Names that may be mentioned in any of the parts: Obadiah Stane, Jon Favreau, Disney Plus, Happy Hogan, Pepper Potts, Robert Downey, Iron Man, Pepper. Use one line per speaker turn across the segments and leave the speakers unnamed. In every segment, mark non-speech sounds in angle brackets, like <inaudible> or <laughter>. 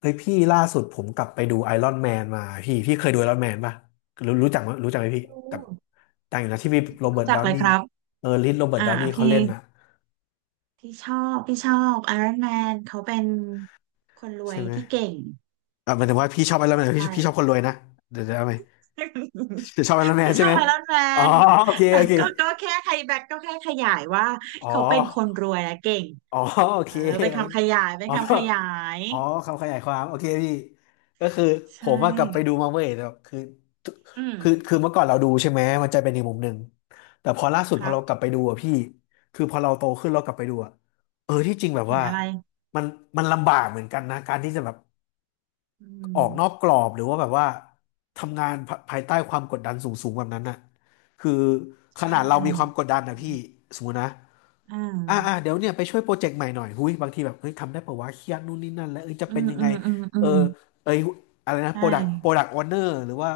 เฮ้ยพี่ล่าสุดผมกลับไปดูไอรอนแมนมาพี่เคยดูไอรอนแมนป่ะรู้จักมั้ยรู้จักไหมพี่
รู้
กับต่างอยู่นะที่มีโรเบิ
รู้
ร์ต
จัก
ดาว
เลย
นี่
ครับ
เออลิโรเบิร์ต
อ่า
ดาวนี่เขา
พี่
เล่นน่ะ
พี่ชอบไอรอนแมนเขาเป็นคนรว
ใช่
ย
ไหม
ที่เก่ง
อ่ะหมายถึงว่าพี่ชอบไอรอนแมนพี่
ใช่
พี่ชอบคนรวยนะเดี๋ยวเอาไหม
<laughs>
ชอบไอรอนแมน
พี่
ใช่
ชอ
ไห
บ
ม
ไอรอนแม
อ๋อ
น
โอเค
แต่
โอเค
ก็แค่ไฮแบ็กก็แค่ขยายว่า
อ๋อ
เขาเป็นคนรวยและเก่ง
อ๋อโอเค
เออเป็น
โอ
คำ
เค
ขยายเป็น
อ๋อ
คำขยาย
อ๋อคำขยายความโอเคพี่ก็คือผ
ใช่
มว่ากลับไปดูมาเว้ยแต่คือ
อืม
คือเมื่อก่อนเราดูใช่ไหมมันจะเป็นอีกมุมหนึ่งแต่พอล่าสุด
ค
พอ
รับ
เรากลับไปดูอะพี่คือพอเราโตขึ้นเรากลับไปดูอะเออที่จริงแบบ
เห็น
ว่า
อะไร
มันมันลำบากเหมือนกันนะการที่จะแบบ
อืม
ออกนอกกรอบหรือว่าแบบว่าทำงานภายใต้ความกดดันสูงๆแบบนั้นน่ะคือ
ใช
ขนาดเรามีความ
่
กดดันนะพี่สมมตินะ
อ่า
เดี๋ยวเนี่ยไปช่วยโปรเจกต์ใหม่หน่อยหุ้ยบางทีแบบเฮ้ยทำได้ปะวะเครียดนู่นนี่นั่นแล้วเอ้ยจะ
อื
เป็น
ม
ยัง
อื
ไง
มอืมอื
เออ
ม
เอ้ยอะไรนะ
ใช่
โปรดักออเนอร์หรือว่า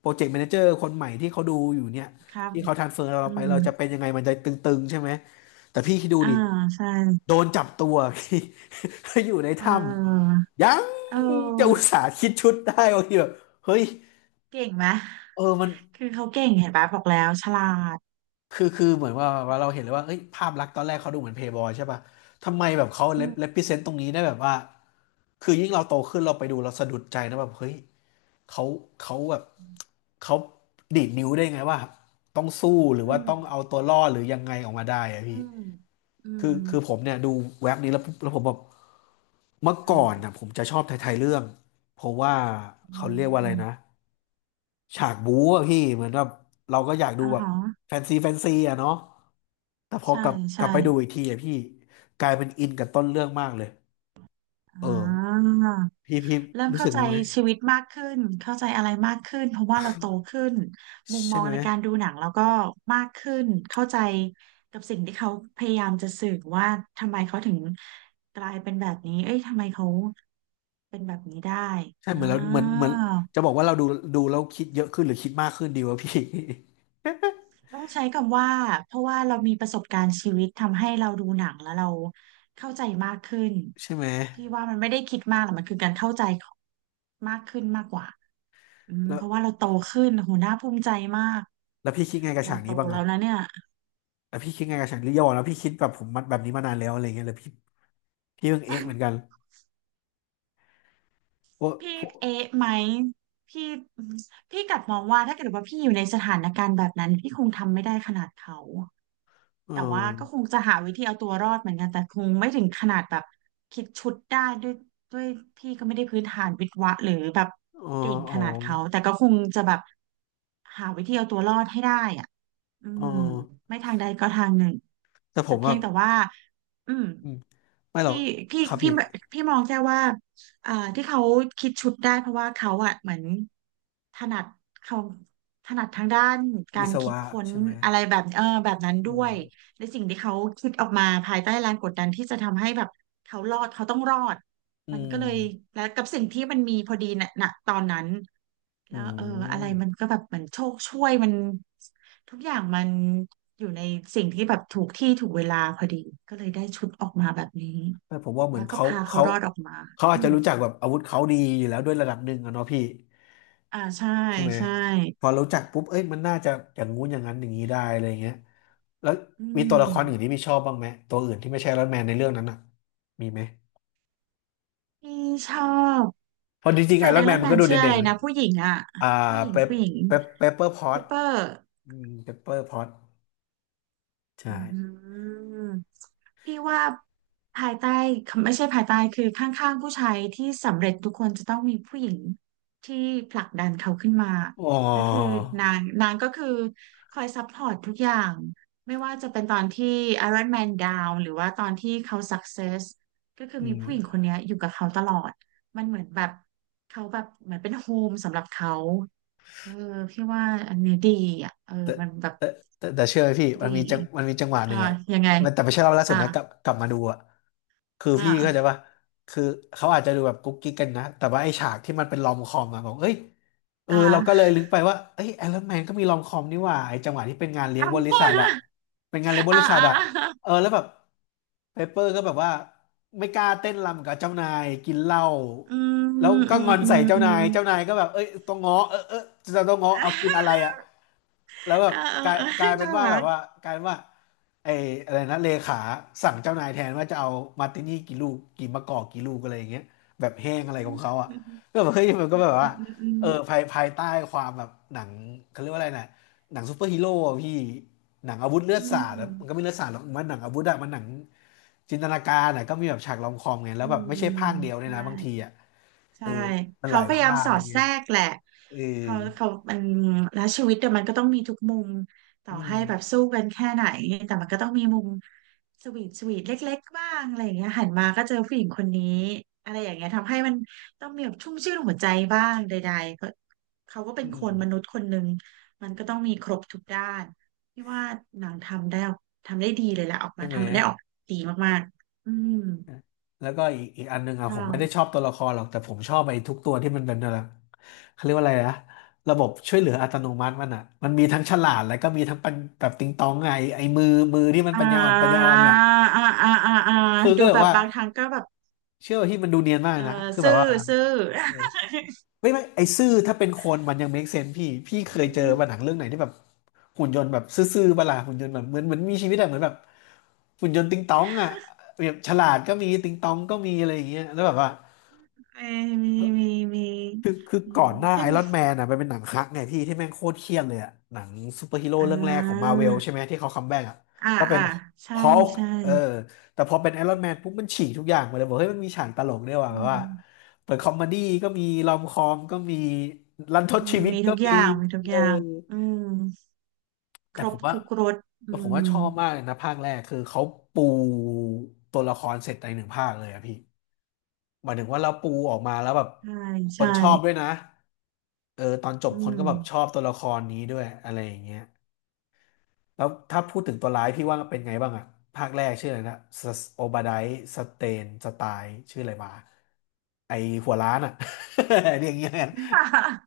โปรเจกต์แมเนเจอร์คนใหม่ที่เขาดูอยู่เนี่ย
ครับ
ที่เขาทรานสเฟอร์
อื
เราไป
ม
เราจะเป็นยังไงมันจะตึงๆใช่ไหมแต่พี่คิดดู
อ่า
ดิ
ใช่
โดนจับตัว <laughs> อยู่ใน
เ
ถ้
ออ
ำยัง
เ
จะอุต
ออ
ส่าห์คิดชุดได้บางทีแบบเฮ้ย
เก่งไหม
เออมัน
คือเขาเก่งเห็นปะบอกแล้วฉลาด
คือเหมือนว่าเราเห็นเลยว่าเอ้ยภาพลักษณ์ตอนแรกเขาดูเหมือนเพย์บอยใช่ปะทำไมแบบเขาเล
อื
p
ม
เ e พ e เซนต์ตรงนี้ได้แบบว่า คือยิ่งเราโตขึ้นเราไปดูเราสะดุดใจนะแบบเฮ้ยเขาเขาแบบเขาดีดนิ้วได้ไงว่าต้องสู้หรือ
อื
ว่า
ม
ต้องเอาตัวรอดหรือยังไงออกมาได้อะ
อื
พี่
มอื
คื
ม
อคือผมเนี่ยดูเว็บนี้แล้วปุ๊บแล้วผมแบบเมื่อก่
อื
อ
ม
นนะผมจะชอบไทยๆเรื่องเพราะว่า
อื
เขาเรี
ม
ยกว่าอะ
อื
ไร
ม
นะฉากบู๊อะพี่เหมือนแบบเราก็อยากดู
อ๋อ
แบบ
ฮะ
แฟนซีอะเนาะแต่พอ
ใช่
กลับกลั
ใช่
บไปดูอีกทีอะพี่กลายเป็นอินกับต้นเรื่องมากเลย
อ๋อ
เออพี่
เริ่ม
รู้
เข้า
สึก
ใจ
งั้นไหม
ชีวิตมากขึ้นเข้าใจอะไรมากขึ้นเพราะว่าเราโตขึ้นมุมม
ใช่
อง
ไหม
ในการดูหนังเราก็มากขึ้นเข้าใจกับสิ่งที่เขาพยายามจะสื่อว่าทำไมเขาถึงกลายเป็นแบบนี้เอ้ยทำไมเขาเป็นแบบนี้ได้
ใช่
อ่า
เหมือนเราเหมือนจะบอกว่าเราดูแล้วคิดเยอะขึ้นหรือคิดมากขึ้นดีวะพี่ <laughs>
ต้องใช้คำว่าเพราะว่าเรามีประสบการณ์ชีวิตทำให้เราดูหนังแล้วเราเข้าใจมากขึ้น
ใช่ไหม
พี่ว่ามันไม่ได้คิดมากหรอกมันคือการเข้าใจของมากขึ้นมากกว่าอืม
แล้
เพ
ว
ราะว่าเราโตขึ้นโหน่าภูมิใจมาก
แล้วพี่คิดไงกับ
เรา
ฉาก
โต
นี้บ้าง
แล้
อะ
วนะเนี่ย
แล้วพี่คิดไงกับฉากนี้ย่าบอกแล้วพี่คิดแบบผมมันแบบนี้มานานแล้วอะไรเงี้ยแล้วพี่เพิ่งเอ๊ะเหมือนกัน
<laughs>
โอ้
พี่
พวก
เอ๊ะไหมพี่พี่กลับมองว่าถ้าเกิดว่าพี่อยู่ในสถานการณ์แบบนั้นพี่คงทำไม่ได้ขนาดเขา
เอ
แต่ว่าก็ค
อ
งจะหาวิธีเอาตัวรอดเหมือนกันแต่คงไม่ถึงขนาดแบบคิดชุดได้ด้วยพี่ก็ไม่ได้พื้นฐานวิศวะหรือแบบ
เอ
เก่
อ
ง
อ๋
ข
อ
นาดเขาแต่ก็คงจะแบบหาวิธีเอาตัวรอดให้ได้อ่ะอื
เอ
ม
อ
ไม่ทางใดก็ทางหนึ่ง
แต่ผ
แต่
ม
เพี
ว่า
ยงแต่ว่าอืม
อืมไม่หร
พี่
อก
พี่
ครับ
พี่
พี่
พี่มองแค่ว่าที่เขาคิดชุดได้เพราะว่าเขาอะเหมือนถนัดเขาถนัดทางด้านกา
วิ
ร
ศ
คิด
วะ
ค้น
ใช่ไหม
อะไรแบบเออแบบนั้น
อื
ด้ว
ม
ยในสิ่งที่เขาคิดออกมาภายใต้แรงกดดันที่จะทำให้แบบเขารอดเขาต้องรอด
อื
มันก็เลย
ม
แล้วกับสิ่งที่มันมีพอดีน่ะณตอนนั้น
อื
แล้วเอออะไรมัน
ม
ก็แบบเหมือนโชคช่วยมัน ทุกอย่างมันอยู่ในสิ่งที่แบบถูกที่ถูกเวลาพอดีก็เลยได้ชุดออกมาแบบนี้
แต่ผมว่าเหมือ
แล้
น
วก็
เขา
พาเขา
เขา
รอดออกมา
เขาอาจ
อื
จะ
ม
รู้จักแบบอาวุธเขาดีอยู่แล้วด้วยระดับหนึ่งอะเนาะพี่
อ่าใช่
ใช่ไหม
ใช่
พอรู้จักปุ๊บเอ้ยมันน่าจะอย่างงู้นอย่างนั้นอย่างนี้ได้อะไรเงี้ยแล้ว
อื
มีตัวละครอื่นที่
ม
พี่ชอบบ้างไหมตัวอื่นที่ไม่ใช่ไอรอนแมนในเรื่องนั้นอ่ะมีไหม
พี่ชอบ
เพราะจริง
แฟ
ๆไอ
น
ร
ไอ
อนแม
รอ
น
น
มั
แม
นก็
น
ดู
ชื่ออะ
เด่
ไร
นๆนะ
นะผู้หญิงอ่ะ
อ่า
ผู้หญิง
เปป
ผู้หญิง
เปปเปอร์พอ
เป
ต
เปอร์
อืมเปปเปอร์พอต
อ
ใช่
ืมพี่ว่าภายใต้ไม่ใช่ภายใต้คือข้างๆผู้ชายที่สำเร็จทุกคนจะต้องมีผู้หญิงที่ผลักดันเขาขึ้นมา
อ๋
และคือ
อ
นางก็คือคอยซัพพอร์ตทุกอย่างไม่ว่าจะเป็นตอนที่ Iron Man Down หรือว่าตอนที่เขา Success ก็คือ
อื
มีผู้หญิงค
ม
นเนี้ยอยู่กับเขาตลอดมันเหมือนแบบเขาแบบเหมือนเป็นโฮมสำหรับเขาเออพี่ว่าอันนี้ดีอ่ะเออ
แต่
มันแบบ
แต่แต่เชื่อไหมพี่มั
ดี
นมีจังมันมีจังหวะห
อ่า
นึ่งอะ
ยังไง
แต่ไม่ใช่รอบล่าสุด
อ่า
นะกลับมาดูอะคือ
อ่า
พี่เข้าใจป่ะคือเขาอาจจะดูแบบกุ๊กกิ๊กกันนะแต่ว่าไอ้ฉากที่มันเป็นลอมคอมอะบอกเอ้ยเออ
อ่า
เราก็เลยลึกไปว่าเอ้ยไอรอนแมนก็มีลอมคอมนี่หว่าไอ้จังหวะที่เป็นงานเลี้ยง
อ่
บริษัทอะ
า
เป็นงานเลี้ยงบ
อ่า
ริษัท
อ่า
อะเออแล้วแบบเปเปอร์ก็แบบว่าไม่กล้าเต้นรำกับเจ้านายกินเหล้า
อืม
แล้
อื
ว
ม
ก็
อื
งอนใส่
ม
เจ้า
อื
นา
ม
ยเจ้านายก็แบบเอ้ยต้องง้อเออเออจะต้องง้อ
อ่
เอากินอะไร
า
อะ แล้วแบ
เอ
บ
อเออ
กลาย
เออ
กลายเป็น
น่า
ว่า
รั
แบบ
ก
ว่ากลายเป็นว่าไอ้อะไรนะเลขาสั่งเจ้านายแทนว่าจะเอามาร์ตินี่กี่ลูกกี่มะกอกกี่ลูกอะไรอย่างเงี้ยแบบแห้ง
อื
อะไรขอ
ม
งเขาอ่ะ
อืม
ก็แบบเฮ้ยมันก็
อื
แบบว่า
มอืม
เออภายใต้ความแบบหนังเขาเรียกว่าอะไรนะหนังซูเปอร์ฮีโร่อะพี่หนังอาวุธเลือด
อื
สา
ม
ด
อื
อะ
ม
มันก็ไม่เลือดสาดหรอกมันหนังอาวุธอะมันหนังจินตนาการอะก็มีแบบฉากรอมคอมไงแล้
อื
วแบบไม่
ม
ใช่ภาคเดียวเลย
ได้
นะบางทีอ่ะเอ
ใช่
อมันห
เขา
ลาย
พยายา
ภา
ม
ค
ส
อะ
อ
ไร
ดแท
เงี้ย
รกแหละ
เออ
เขามันแล้วชีวิตเดี๋ยวมันก็ต้องมีทุกมุมต่
อื
อให้แบบ
ม
สู้กันแค่ไหนแต่มันก็ต้องมีมุมสวีทสวีทเล็กๆบ้างอะไรอย่างเงี้ยหันมาก็เจอผู้หญิงคนนี้อะไรอย่างเงี้ยทำให้มันต้องมีแบบชุ่มชื่นหัวใจบ้างใดๆเพราะเขาก็เป็
อื
นค
ม
นมนุษย์คนหนึ่งมันก็ต้องมีครบทุกด้านพี่ว่าหนังทำได้ทำได้ดีเลยแหละออก
ใช่
มา
ไหม
ทำได้ออกดีมากๆอืม
แล้วก็อีกอันหนึ่งอ่ะผ
ค่ะ
มไม่ได้ชอบตัวละครหรอกแต่ผมชอบไอ้ทุกตัวที่มันเป็นอะไรเขาเรียกว่าอะไรนะระบบช่วยเหลืออัตโนมัติมันอ่ะมันมีทั้งฉลาดแล้วก็มีทั้งปัญแบบติงตองไงไอ้มือที่มัน
อ่
ปัญญาอ่อนปัญญา
า
อ่อ
อ่า
นแหละ
อ่าอ่าอ่า
คือก็
ดู
เลย
แบบ
ว่า
บางครั้งก็แบบ
เชื่อว่าที่มันดูเนียนมาก
เออ
นะคือแบ
ซื่
บ
อ
ว่า
ซื่อ
เออไม่ไอ้ซื่อถ้าเป็นคนมันยัง make sense พี่เคย
<laughs>
เจอป่ะหนังเรื่องไหนที่แบบหุ่นยนต์แบบซื่อๆประหลาดหุ่นยนต์แบบเหมือนมีชีวิตอะเหมือนแบบหุ่นยนต์ติงตองอ่ะแบบฉลาดก็มีติงตองก็มีอะไรอย่างเงี้ยแล้วแบบว่า
อืมมีมีมีมี
คือ
อื
ก่อ
ม
นหน้าไอ
ขึ้น
รอนแมนอ่ะมันเป็นหนังคักไงพี่ที่แม่งโคตรเครียดเลยอ่ะหนังซูเปอร์ฮีโร่
อ่
เรื่องแรกของมา
า
เวลใช่ไหมที่เขาคัมแบ็กอ่ะ
อ่า
ก็เป็น
อ่า
ฮ
ใช่
อ l ก
ใช่
เออแต่พอเป็นไอรอนแมนปุ๊บมันฉีกทุกอย่างมาเลยบอกเฮ้ยมันมีฉากตลกด้วยว่ะ
อื
แบบว่า
ม
เปิดคอมเมดี้ก็มีรอมคอมก็มีรันท
อื
ด
ม
ชีวิต
มี
ก็
ทุกอ
มี
ย่างมีทุก
เอ
อ
อ
ย่างอืมค
แต่
ร
ผ
บ
มว่า
ทุกรสอื
แต่ผม
ม
ว่าชอบมากเลยนะภาคแรกคือเขาปูตัวละครเสร็จในหนึ่งภาคเลยอะพี่ หมายถึงว่าเราปูออกมาแล้วแบบ
ใช่
คน
ใช่
ชอบด้วยนะ เออตอนจบ
อื
คน
ม
ก็แบบชอบตัวละครนี้ด้วยอะไรอย่างเงี้ยแล้วถ้าพูดถึงตัวร้ายพี่ว่าเป็นไงบ้างอะภาคแรกชื่ออะไรนะโอบาไดสเตนสไตล์ชื่ออะไรมาไอหัวล้านอะ <laughs> เรียกอย่างเงี้ยกัน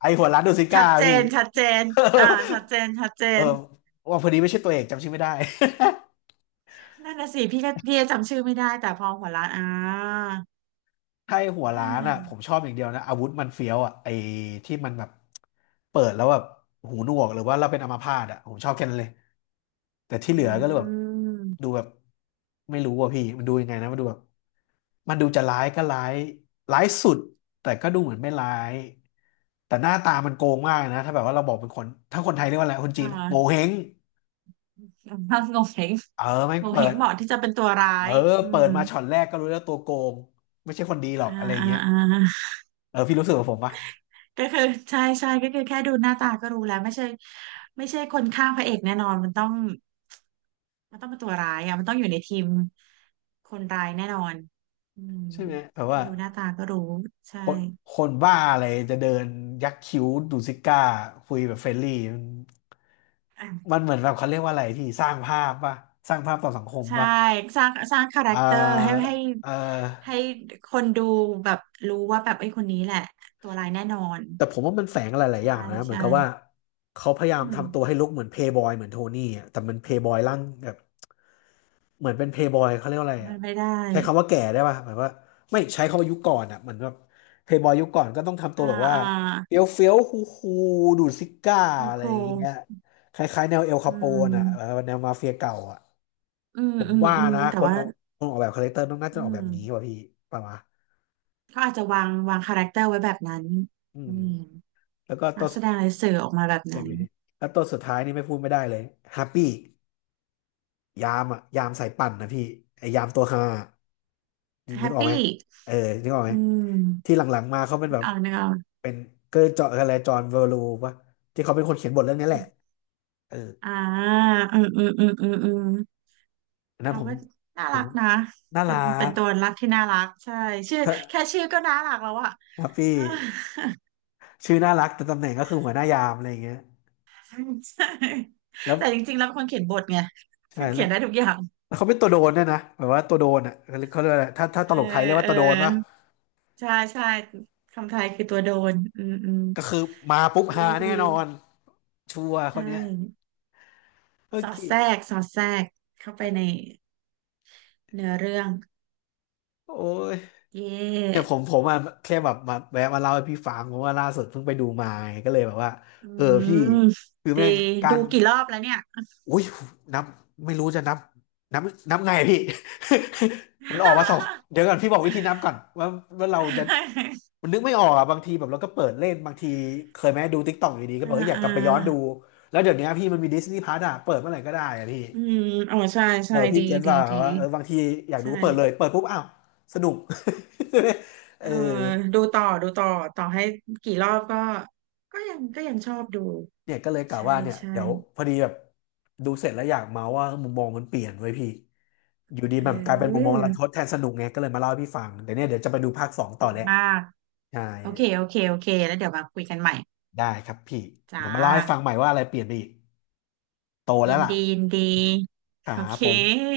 ไอหัวล้านดูซิ
ชั
ก้า
ดเจ
พี่
นชัดเจนอ่าชัดเจนชัดเจ
<laughs> เออ
น
ว่าพอดีไม่ใช่ตัวเอกจำชื่อไม่ได้ <laughs>
นั่นน่ะสิพี่ก็พี่จำชื่อไม่ได้แต่พอหัวล้านอ่า
ใช่หัวร้านอ่ะผมชอบอย่างเดียวนะอาวุธมันเฟี้ยวอ่ะไอ้ที่มันแบบเปิดแล้วแบบหูหนวกหรือว่าเราเป็นอัมพาตอ่ะผมชอบแค่นั้นเลยแต่ที่
อื
เหลือก็เลยแบบดู
ม
แบบไม่รู้อ่ะพี่มันดูยังไงนะมันดูแบบมันดูจะร้ายก็ร้ายร้ายสุดแต่ก็ดูเหมือนไม่ร้ายแต่หน้าตามันโกงมากนะถ้าแบบว่าเราบอกเป็นคนถ้าคนไทยเรียกว่าอะไรคน
อ่
จีนโง
า
เห้ง
ถ้างงเหง
เออแม่ง
งง
เปิ
เหง
ด
เหมาะที่จะเป็นตัวร้า
เออ
ยอื
เปิด
ม
มาช็อตแรกก็รู้แล้วตัวโกงไม่ใช่คนดีหรอก
อ่า
อะไรอย่าง
อ่า
เงี้ย
อ่า
เออพี่รู้สึกกับผมปะ
ก็คือใช่ใช่ก็คือแค่ดูหน้าตาก็รู้แล้วไม่ใช่ไม่ใช่คนข้างพระเอกแน่นอนมันต้องมันต้องเป็นตัวร้ายอ่ะมันต้องอยู่ในทีมคนร้ายแน่นอนอืม
ใช่ไหมแบบ
แค่
ว่า
ดูหน้าตาก็รู้
ค
ใช่
นคนบ้าอะไรจะเดินยักคิ้วดูซิก้าคุยแบบเฟรนลี่
อ่ะ
มันเหมือนแบบเขาเรียกว่าอะไรที่สร้างภาพป่ะสร้างภาพต่อสังคม
ใช่
ป่ะ
สร้างคาแร
เอ่
คเตอร์ให้
อ
ให้
เอ่อ
ให้คนดูแบบรู้ว่าแบบไอ้ยคนนี้แหละตัวร้ายแน่นอน
แต่ผมว่ามันแฝงอะไรหลายๆ
ใช่
อย่างนะเหมือนกับว่า
ใช่
เขาพยายาม
อืม
ทำตัวให้ลุกเหมือนเพย์บอยเหมือนโทนี่อะแต่มันเพย์บอยร่างแบบ เหมือนเป็นเพย์บอยเขาเรียกว่าอะไร
มั
อ่ะ
นไม่ได้
ใช้คำว่าแก่ได้ป่ะหมายว่าไม่ใช้คำว่ายุคก่อนอ่ะเหมือนแบบเพย์บอยยุคก่อนก็ต้องทำตัว
อ่า
แบบว่า
อ่า
เฟี้ยวเฟี้ยวคูคูดูดซิก้า
ก็
อะ
ค
ไร
รู
อย่างเงี้ยคล้ายๆแนวเอล
อื
คาโปนอ่ะเออ
ม
แนวมาเฟียเก่าอ่ะ
อืม
ผม
อืม
ว่า
อืม
นะ
แต่
คน
ว่า
ออกแบบคาแรคเตอร์ต้องน่าจะ
อื
ออกแบ
ม
บนี้ว่ะพี่ประมาณ
เขาอาจจะวางคาแรคเตอร์ไว้แบบนั้น
อื
อื
ม
ม
แล้วก็ตั
นัก
ว
แสดงเลยสื่อออกมาแบบ
เอ็ม
นั้น
วีแล้วตัวสุดท้ายนี่ไม่พูดไม่ได้เลยแฮปปี้ ยามอ่ะยามสายปั่นนะพี่ไอยามตัวฮา
แฮ
นึก
ป
ออกไหม
ปี้
เออนึกออกไหม
อืม
ที่หลังๆมาเขาเป็น
นึ
แบ
ก
บ
ออกนึกออก
เป็นเกอร์จออะไรจอห์นเวอร์ลูปะที่เขาเป็นคนเขียนบทเรื่องนี้แหละเออ
อ่าอืมอืมอืมอืมอืม
อันนั้น
เขา
ผม
ก็น่า
ผ
รั
ม
กนะ
น่า
เป็
รั
นเป็น
ก
ตัวรักที่น่ารักใช่ชื่อแค่
ถ้
ชื่อก็น่ารักแล้วอะ
ครับพี่
เออ
ชื่อน่ารักแต่ตำแหน่งก็คือหัวหน้ายามอะไรอย่างเงี้ย
ใช่
แล้ว
แต่จริงๆแล้วเป็นคนเขียนบทไง
ใช่แล้
เขี
ว
ยนได้ทุกอย่าง
แล้วเขาเป็นตัวโดนด้วยนะแบบว่าตัวโดนอ่ะเขาเรียกว่าอะไรถ้าต
เอ
ลกไทยเรีย
อ
กว่า
เออ
ตัวโดนปะ
ใช่ใช่คำไทยคือตัวโดนอืมอืม
ก็คือมาปุ๊บ
ดี
หาแน่
ดี
นอนชัวร์ค
ใช่
นเนี้ยโอ
สอ
เค
ดแทรกสอดแทรกเข้าไปในเนื้อเรื่อง
โอ้ย
เย
เนี่ยผ
่
มผมอะแค่แบบมาแวะมาเล่าให้พี่ฟังเพราะว่าล่าสุดเพิ่งไปดูมาไงก็เลยแบบว่า
อื
เออพี่
ม
คือ
ดี
แม่งกา
ดู
ร
กี่รอบแล้วเนี่ย <laughs>
อุ้ยนับไม่รู้จะนับนับนับไงอะพี่ <laughs> มันออกมาสองเดี๋ยวก่อนพี่บอกวิธีนับก่อนว่าเราจะมันนึกไม่ออกอ่ะบางทีแบบเราก็เปิดเล่นบางทีเคยไหมดูติ๊กต็อกอยู่ดีก็
อ่า
บอกว่าอยาก
อ่า
กลับไปย้อนดูแล้วเดี๋ยวนี้พี่มันมีดิสนีย์พลัสอ่ะเปิดเมื่อไหร่ก็ได้อ่ะพี่
อืมอ๋อใช่
เอ
ใช่
อพี่
ดี
เก็ต
ดี
ว่า
ดี
ว่าเออบางทีอยาก
ใช่
ดูเปิดเลยเปิดปุ๊บอ้าวสนุก <laughs> ใช่ไหมเอ
เอ
อ
อดูต่อดูต่อต่อให้กี่รอบก็ก็ยังก็ยังชอบดู
เนี่ยก็เลยกะ
ใช่
ว่าเนี่ย
ใช่
เดี๋ยวพอดีแบบดูเสร็จแล้วอยากเมาว่ามุมมองมันเปลี่ยนไว้ยพี่อยู่ดี
เอ
แบบกลายเป็นมุมมอ
อ
งรันทดแทนสนุกไงก็เลยมาเล่าให้พี่ฟังเดี๋ยวเนี่ยเดี๋ยวจะไปดูภาคสองต่อ
ดี
แหละ
มาก
ใช่
โอเคโอเคโอเคแล้วเดี๋ยวมาคุยกันใหม่
ได้ครับพี่
จ้า
เดี๋ยวมาเล่าให้ฟังใหม่ว่าอะไรเปลี่ยนไปอีกโตแล้
ยิ
ว
น
ล่ะ
ดียินดี
ครั
โอ
บ
เค
ผม